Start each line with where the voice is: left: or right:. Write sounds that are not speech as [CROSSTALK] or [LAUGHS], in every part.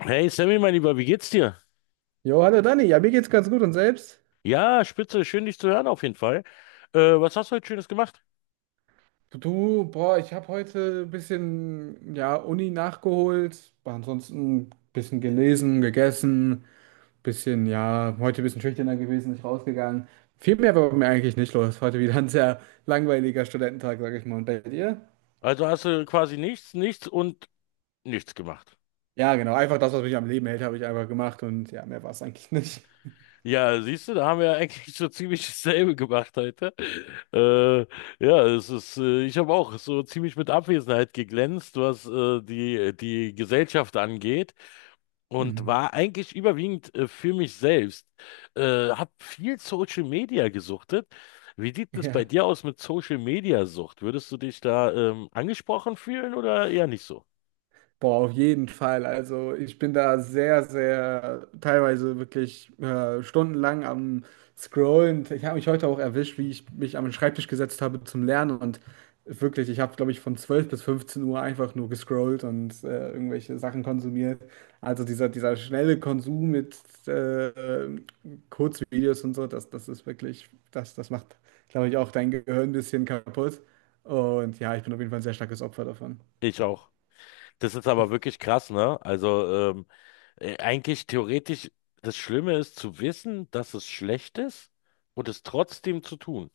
left: Hey Sammy, mein Lieber, wie geht's dir?
right: Jo, hallo Dani, ja, mir geht's ganz gut und selbst?
left: Ja, spitze, schön dich zu hören auf jeden Fall. Was hast du heute Schönes gemacht?
right: Du, boah, ich habe heute ein bisschen, ja, Uni nachgeholt, aber ansonsten ein bisschen gelesen, gegessen, bisschen, ja, heute ein bisschen schüchterner gewesen, nicht rausgegangen. Viel mehr war bei mir eigentlich nicht los. Heute wieder ein sehr langweiliger Studententag, sag ich mal. Und bei dir?
left: Also hast du quasi nichts, nichts und nichts gemacht.
right: Ja, genau, einfach das, was mich am Leben hält, habe ich einfach gemacht und ja, mehr war es eigentlich nicht.
left: Ja, siehst du, da haben wir ja [LAUGHS] eigentlich so ziemlich dasselbe gemacht heute. Äh, ja, es ist, ich habe auch so ziemlich mit Abwesenheit geglänzt, was die, die Gesellschaft angeht, und
right: Mhm.
left: war eigentlich überwiegend für mich selbst. Hab viel Social Media gesuchtet. Wie sieht
right: [LAUGHS]
left: es bei
right: Ja.
left: dir aus mit Social Media Sucht? Würdest du dich da angesprochen fühlen oder eher nicht so?
right: Boah, auf jeden Fall. Also ich bin da sehr, sehr teilweise wirklich stundenlang am Scrollen. Ich habe mich heute auch erwischt, wie ich mich am Schreibtisch gesetzt habe zum Lernen. Und wirklich, ich habe, glaube ich, von 12 bis 15 Uhr einfach nur gescrollt und irgendwelche Sachen konsumiert. Also dieser schnelle Konsum mit äh, Kurzvideos und so, das ist wirklich, das macht, glaube ich, auch dein Gehirn ein bisschen kaputt. Und ja, ich bin auf jeden Fall ein sehr starkes Opfer davon.
left: Ich auch. Das ist aber wirklich krass, ne? Also eigentlich theoretisch, das Schlimme ist zu wissen, dass es schlecht ist und es trotzdem zu tun.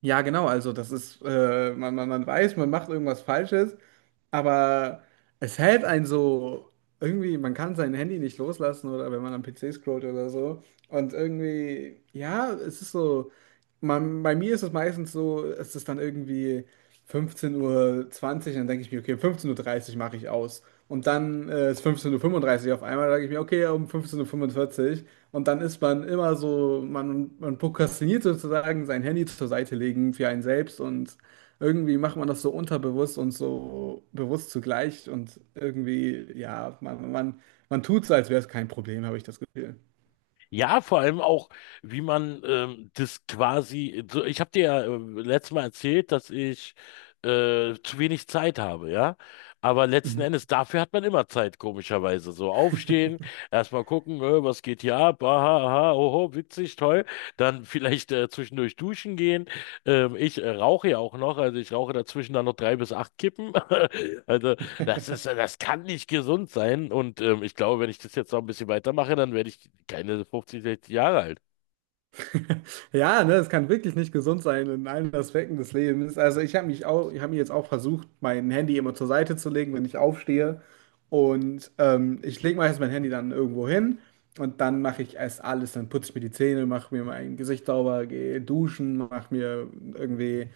right: Ja, genau, also das ist, man weiß, man macht irgendwas Falsches, aber es hält einen so, irgendwie, man kann sein Handy nicht loslassen oder wenn man am PC scrollt oder so. Und irgendwie, ja, es ist so. Man, bei mir ist es meistens so, es ist dann irgendwie 15:20 Uhr, und dann denke ich mir, okay, 15:30 Uhr 30 mache ich aus. Und dann ist 15:35 Uhr 35 auf einmal, dann denke ich mir, okay, um 15:45 Uhr 45. Und dann ist man immer so, man prokrastiniert sozusagen, sein Handy zur Seite legen für einen selbst und irgendwie macht man das so unterbewusst und so bewusst zugleich und irgendwie, ja, man tut so, als wäre es kein Problem, habe ich das Gefühl.
left: Ja, vor allem auch, wie man das quasi, so, ich habe dir ja letztes Mal erzählt, dass ich zu wenig Zeit habe, ja. Aber letzten
right: Mhm.
left: Endes, dafür hat man immer Zeit, komischerweise. So, aufstehen,
right: [LAUGHS]
left: erstmal gucken, was geht hier ab, aha, aha, oho, witzig, toll. Dann vielleicht zwischendurch duschen gehen. Ich rauche ja auch noch, also ich rauche dazwischen dann noch drei bis acht Kippen. [LAUGHS] Also das ist, das kann nicht gesund sein. Und ich glaube, wenn ich das jetzt noch ein bisschen weitermache, dann werde ich keine 50, 60 Jahre alt.
right: [LAUGHS] Ja, ne, es kann wirklich nicht gesund sein in allen Aspekten des Lebens. Also ich habe mich auch, ich habe mir jetzt auch versucht, mein Handy immer zur Seite zu legen, wenn ich aufstehe. Und ich lege meistens mein Handy dann irgendwo hin und dann mache ich erst alles. Dann putze ich mir die Zähne, mache mir mein Gesicht sauber, gehe duschen, mache mir irgendwie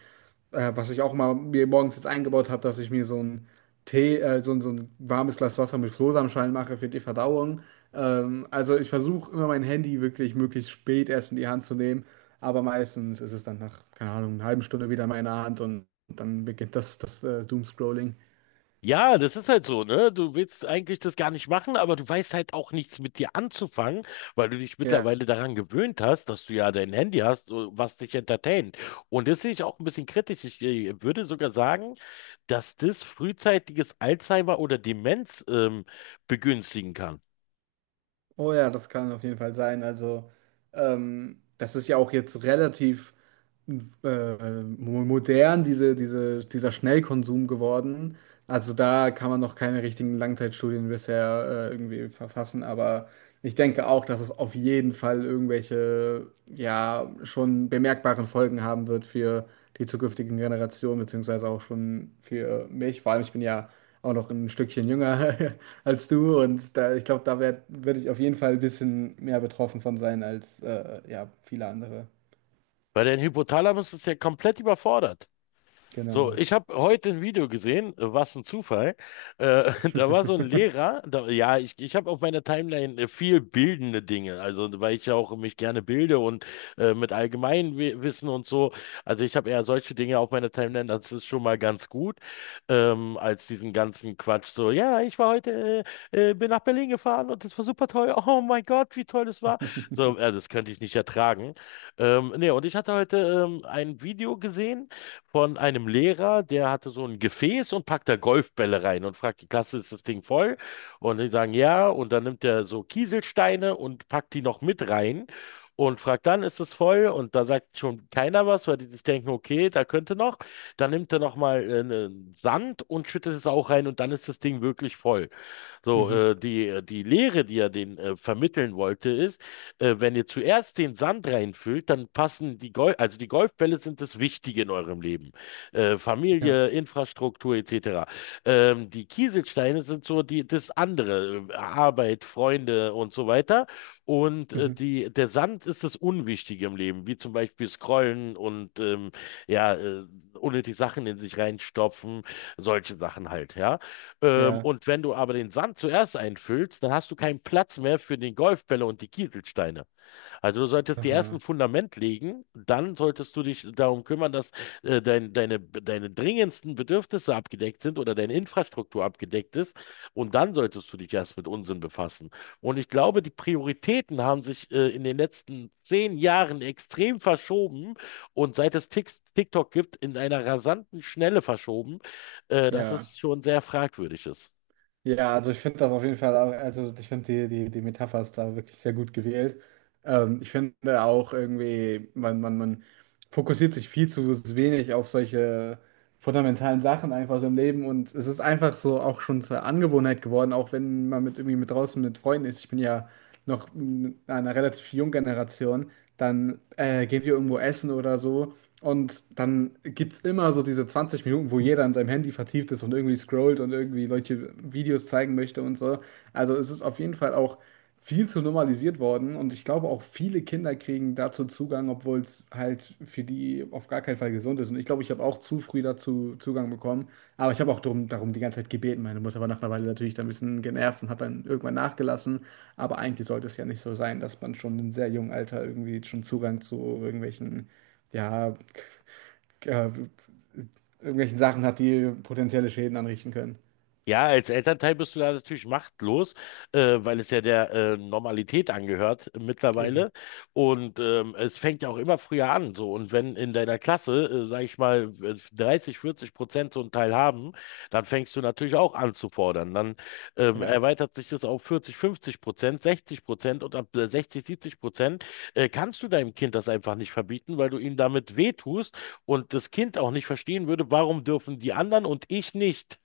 right: was ich auch mal mir morgens jetzt eingebaut habe, dass ich mir so ein Tee, so, so ein warmes Glas Wasser mit Flohsamenschalen mache für die Verdauung. Also ich versuche immer mein Handy wirklich möglichst spät erst in die Hand zu nehmen, aber meistens ist es dann nach, keine Ahnung, einer halben Stunde wieder in meiner Hand und dann beginnt das Doomscrolling.
left: Ja, das ist halt so, ne? Du willst eigentlich das gar nicht machen, aber du weißt halt auch nichts mit dir anzufangen, weil du dich
right: Ja.
left: mittlerweile daran gewöhnt hast, dass du ja dein Handy hast, so, was dich entertaint. Und das sehe ich auch ein bisschen kritisch. Ich würde sogar sagen, dass das frühzeitiges Alzheimer oder Demenz begünstigen kann.
right: Oh ja, das kann auf jeden Fall sein. Also das ist ja auch jetzt relativ modern dieser Schnellkonsum geworden. Also da kann man noch keine richtigen Langzeitstudien bisher irgendwie verfassen, aber ich denke auch, dass es auf jeden Fall irgendwelche, ja, schon bemerkbaren Folgen haben wird für die zukünftigen Generationen, beziehungsweise auch schon für mich. Vor allem, ich bin ja auch noch ein Stückchen jünger [LAUGHS] als du und da, ich glaube, da werde werd werd ich auf jeden Fall ein bisschen mehr betroffen von sein als ja, viele andere.
left: Weil dein Hypothalamus ist ja komplett überfordert. So,
right: Genau.
left: ich habe heute ein Video gesehen, was ein Zufall. [LAUGHS] Da war so ein Lehrer, da, ja, ich habe auf meiner Timeline viel bildende Dinge, also weil ich ja auch mich gerne bilde und mit Allgemeinwissen und so. Also ich habe eher solche Dinge auf meiner Timeline, das ist schon mal ganz gut, als diesen ganzen Quatsch. So, ja, ich war heute, bin nach Berlin gefahren und das war super toll. Oh mein Gott, wie toll das war. So, das könnte ich nicht ertragen. Nee, und ich hatte heute ein Video gesehen von einem Lehrer, der hatte so ein Gefäß und packt da Golfbälle rein und fragt die Klasse: Ist das Ding voll? Und die sagen ja. Und dann nimmt er so Kieselsteine und packt die noch mit rein und fragt dann: Ist es voll? Und da sagt schon keiner was, weil die sich denken, okay, da könnte noch. Dann nimmt er nochmal ne Sand und schüttet es auch rein und dann ist das Ding wirklich voll. So,
right: Mhm.
left: die Lehre, die er den vermitteln wollte, ist: Wenn ihr zuerst den Sand reinfüllt, dann passen die also die Golfbälle sind das Wichtige in eurem Leben.
right: Ja.
left: Familie, Infrastruktur etc. Die Kieselsteine sind so die, das andere, Arbeit, Freunde und so weiter. Und
right: Mhm.
left: der Sand ist das Unwichtige im Leben, wie zum Beispiel Scrollen und ja, äh, unnötig Sachen in sich reinstopfen, solche Sachen halt, ja.
right: Ja.
left: Und wenn du aber den Sand zuerst einfüllst, dann hast du keinen Platz mehr für den Golfbälle und die Kieselsteine. Also du solltest die ersten
right: Aha.
left: Fundament legen, dann solltest du dich darum kümmern, dass deine dringendsten Bedürfnisse abgedeckt sind oder deine Infrastruktur abgedeckt ist. Und dann solltest du dich erst mit Unsinn befassen. Und ich glaube, die Prioritäten haben sich in den letzten 10 Jahren extrem verschoben und seit es TikTok gibt, in einer rasanten Schnelle verschoben, dass
right: Ja.
left: es schon sehr fragwürdig ist.
right: Ja, also ich finde das auf jeden Fall auch, also ich finde die Metapher ist da wirklich sehr gut gewählt. Ich finde auch irgendwie, man fokussiert sich viel zu wenig auf solche fundamentalen Sachen einfach im Leben und es ist einfach so auch schon zur Angewohnheit geworden, auch wenn man mit irgendwie mit draußen mit Freunden ist. Ich bin ja noch in einer relativ jungen Generation, dann gehen wir irgendwo essen oder so. Und dann gibt es immer so diese 20 Minuten, wo jeder an seinem Handy vertieft ist und irgendwie scrollt und irgendwie solche Videos zeigen möchte und so. Also es ist auf jeden Fall auch viel zu normalisiert worden und ich glaube auch viele Kinder kriegen dazu Zugang, obwohl es halt für die auf gar keinen Fall gesund ist. Und ich glaube, ich habe auch zu früh dazu Zugang bekommen, aber ich habe auch darum die ganze Zeit gebeten. Meine Mutter war nach einer Weile natürlich dann ein bisschen genervt und hat dann irgendwann nachgelassen. Aber eigentlich sollte es ja nicht so sein, dass man schon in sehr jungem Alter irgendwie schon Zugang zu irgendwelchen, ja, äh, irgendwelchen Sachen hat, die potenzielle Schäden anrichten können.
left: Ja, als Elternteil bist du da natürlich machtlos, weil es ja der Normalität angehört
right: Eben.
left: mittlerweile. Und es fängt ja auch immer früher an. So. Und wenn in deiner Klasse, sag ich mal, 30, 40% so einen Teil haben, dann fängst du natürlich auch an zu fordern. Dann
right: Ja.
left: erweitert sich das auf 40, 50%, 60% und ab 60, 70% kannst du deinem Kind das einfach nicht verbieten, weil du ihm damit wehtust und das Kind auch nicht verstehen würde, warum dürfen die anderen und ich nicht.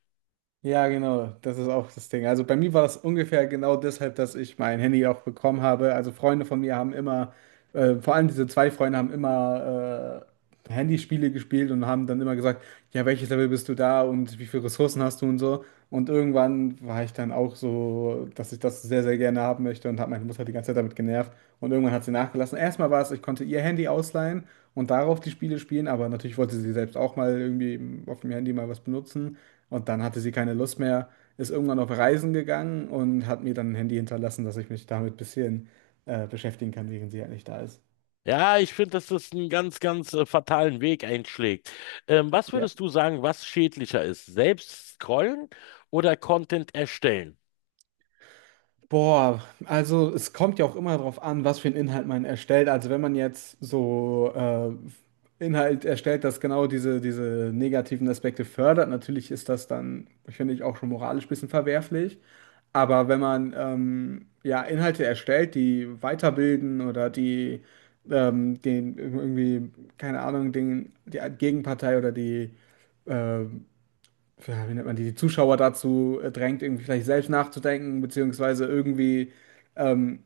right: Ja, genau, das ist auch das Ding. Also bei mir war das ungefähr genau deshalb, dass ich mein Handy auch bekommen habe. Also Freunde von mir haben immer, vor allem diese zwei Freunde haben immer Handyspiele gespielt und haben dann immer gesagt, ja, welches Level bist du da und wie viele Ressourcen hast du und so. Und irgendwann war ich dann auch so, dass ich das sehr, sehr gerne haben möchte und habe meine Mutter die ganze Zeit damit genervt. Und irgendwann hat sie nachgelassen. Erstmal war es, ich konnte ihr Handy ausleihen und darauf die Spiele spielen, aber natürlich wollte sie selbst auch mal irgendwie auf dem Handy mal was benutzen. Und dann hatte sie keine Lust mehr, ist irgendwann auf Reisen gegangen und hat mir dann ein Handy hinterlassen, dass ich mich damit ein bisschen beschäftigen kann, während sie halt nicht da ist.
left: Ja, ich finde, dass das einen ganz, ganz fatalen Weg einschlägt. Was
right: Ja.
left: würdest du sagen, was schädlicher ist? Selbst scrollen oder Content erstellen?
right: Boah, also es kommt ja auch immer darauf an, was für einen Inhalt man erstellt. Also wenn man jetzt so Inhalt erstellt, das genau diese negativen Aspekte fördert, natürlich ist das dann, finde ich, auch schon moralisch ein bisschen verwerflich. Aber wenn man ja Inhalte erstellt, die weiterbilden oder die den irgendwie, keine Ahnung, die Gegenpartei oder die äh, ja, wie nennt man die, Zuschauer dazu drängt, irgendwie vielleicht selbst nachzudenken, beziehungsweise irgendwie, ähm,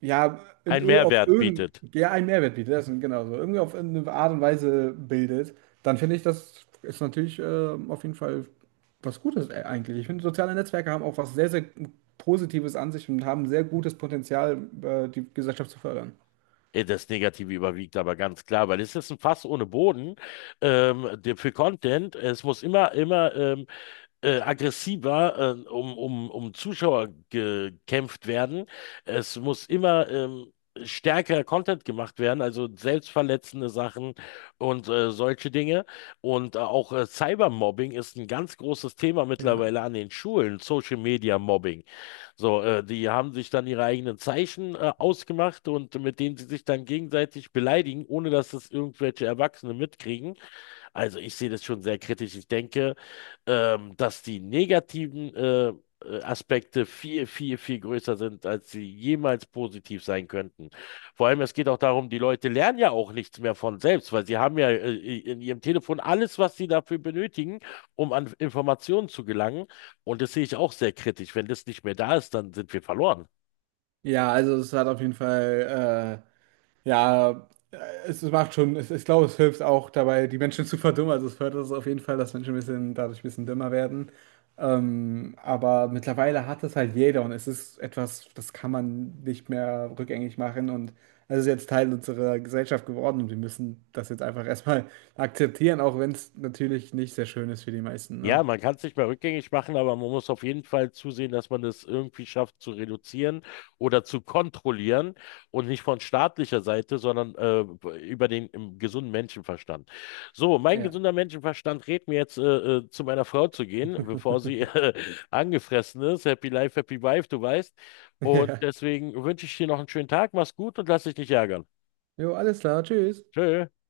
right: ja,
left: Ein
right: auf
left: Mehrwert
right: irgendeinen,
left: bietet.
right: ja, einen Mehrwert bietet, das ist genau so, irgendwie auf eine Art und Weise bildet, dann finde ich, das ist natürlich auf jeden Fall was Gutes eigentlich. Ich finde, soziale Netzwerke haben auch was sehr, sehr Positives an sich und haben sehr gutes Potenzial, die Gesellschaft zu fördern.
left: Das Negative überwiegt aber ganz klar, weil es ist ein Fass ohne Boden für Content. Es muss immer, immer aggressiver um Zuschauer gekämpft werden. Es muss immer stärker Content gemacht werden, also selbstverletzende Sachen und solche Dinge. Und auch Cybermobbing ist ein ganz großes Thema
right: Ja.
left: mittlerweile an den Schulen, Social Media Mobbing. So, die haben sich dann ihre eigenen Zeichen ausgemacht und mit denen sie sich dann gegenseitig beleidigen, ohne dass es irgendwelche Erwachsene mitkriegen. Also ich sehe das schon sehr kritisch. Ich denke, dass die negativen Aspekte viel, viel, viel größer sind, als sie jemals positiv sein könnten. Vor allem, es geht auch darum, die Leute lernen ja auch nichts mehr von selbst, weil sie haben ja in ihrem Telefon alles, was sie dafür benötigen, um an Informationen zu gelangen. Und das sehe ich auch sehr kritisch. Wenn das nicht mehr da ist, dann sind wir verloren.
right: Ja, also es hat auf jeden Fall. Ja, es macht schon, es, ich glaube, es hilft auch dabei, die Menschen zu verdummen. Also es fördert es auf jeden Fall, dass Menschen ein bisschen, dadurch ein bisschen dümmer werden. Aber mittlerweile hat es halt jeder und es ist etwas, das kann man nicht mehr rückgängig machen. Und es ist jetzt Teil unserer Gesellschaft geworden und wir müssen das jetzt einfach erstmal [LAUGHS] akzeptieren, auch wenn es natürlich nicht sehr schön ist für die meisten, ne?
left: Ja, man kann es nicht mehr rückgängig machen, aber man muss auf jeden Fall zusehen, dass man es irgendwie schafft zu reduzieren oder zu kontrollieren und nicht von staatlicher Seite, sondern über den im gesunden Menschenverstand. So, mein
right: Ja.
left: gesunder Menschenverstand rät mir jetzt, zu meiner Frau zu gehen, bevor sie [LAUGHS]
right: [LAUGHS]
left: angefressen ist. Happy Life, Happy Wife, du weißt. Und
right: Ja.
left: deswegen wünsche ich dir noch einen schönen Tag, mach's gut und lass dich nicht ärgern.
right: Jo, alles klar, tschüss.
left: Tschö.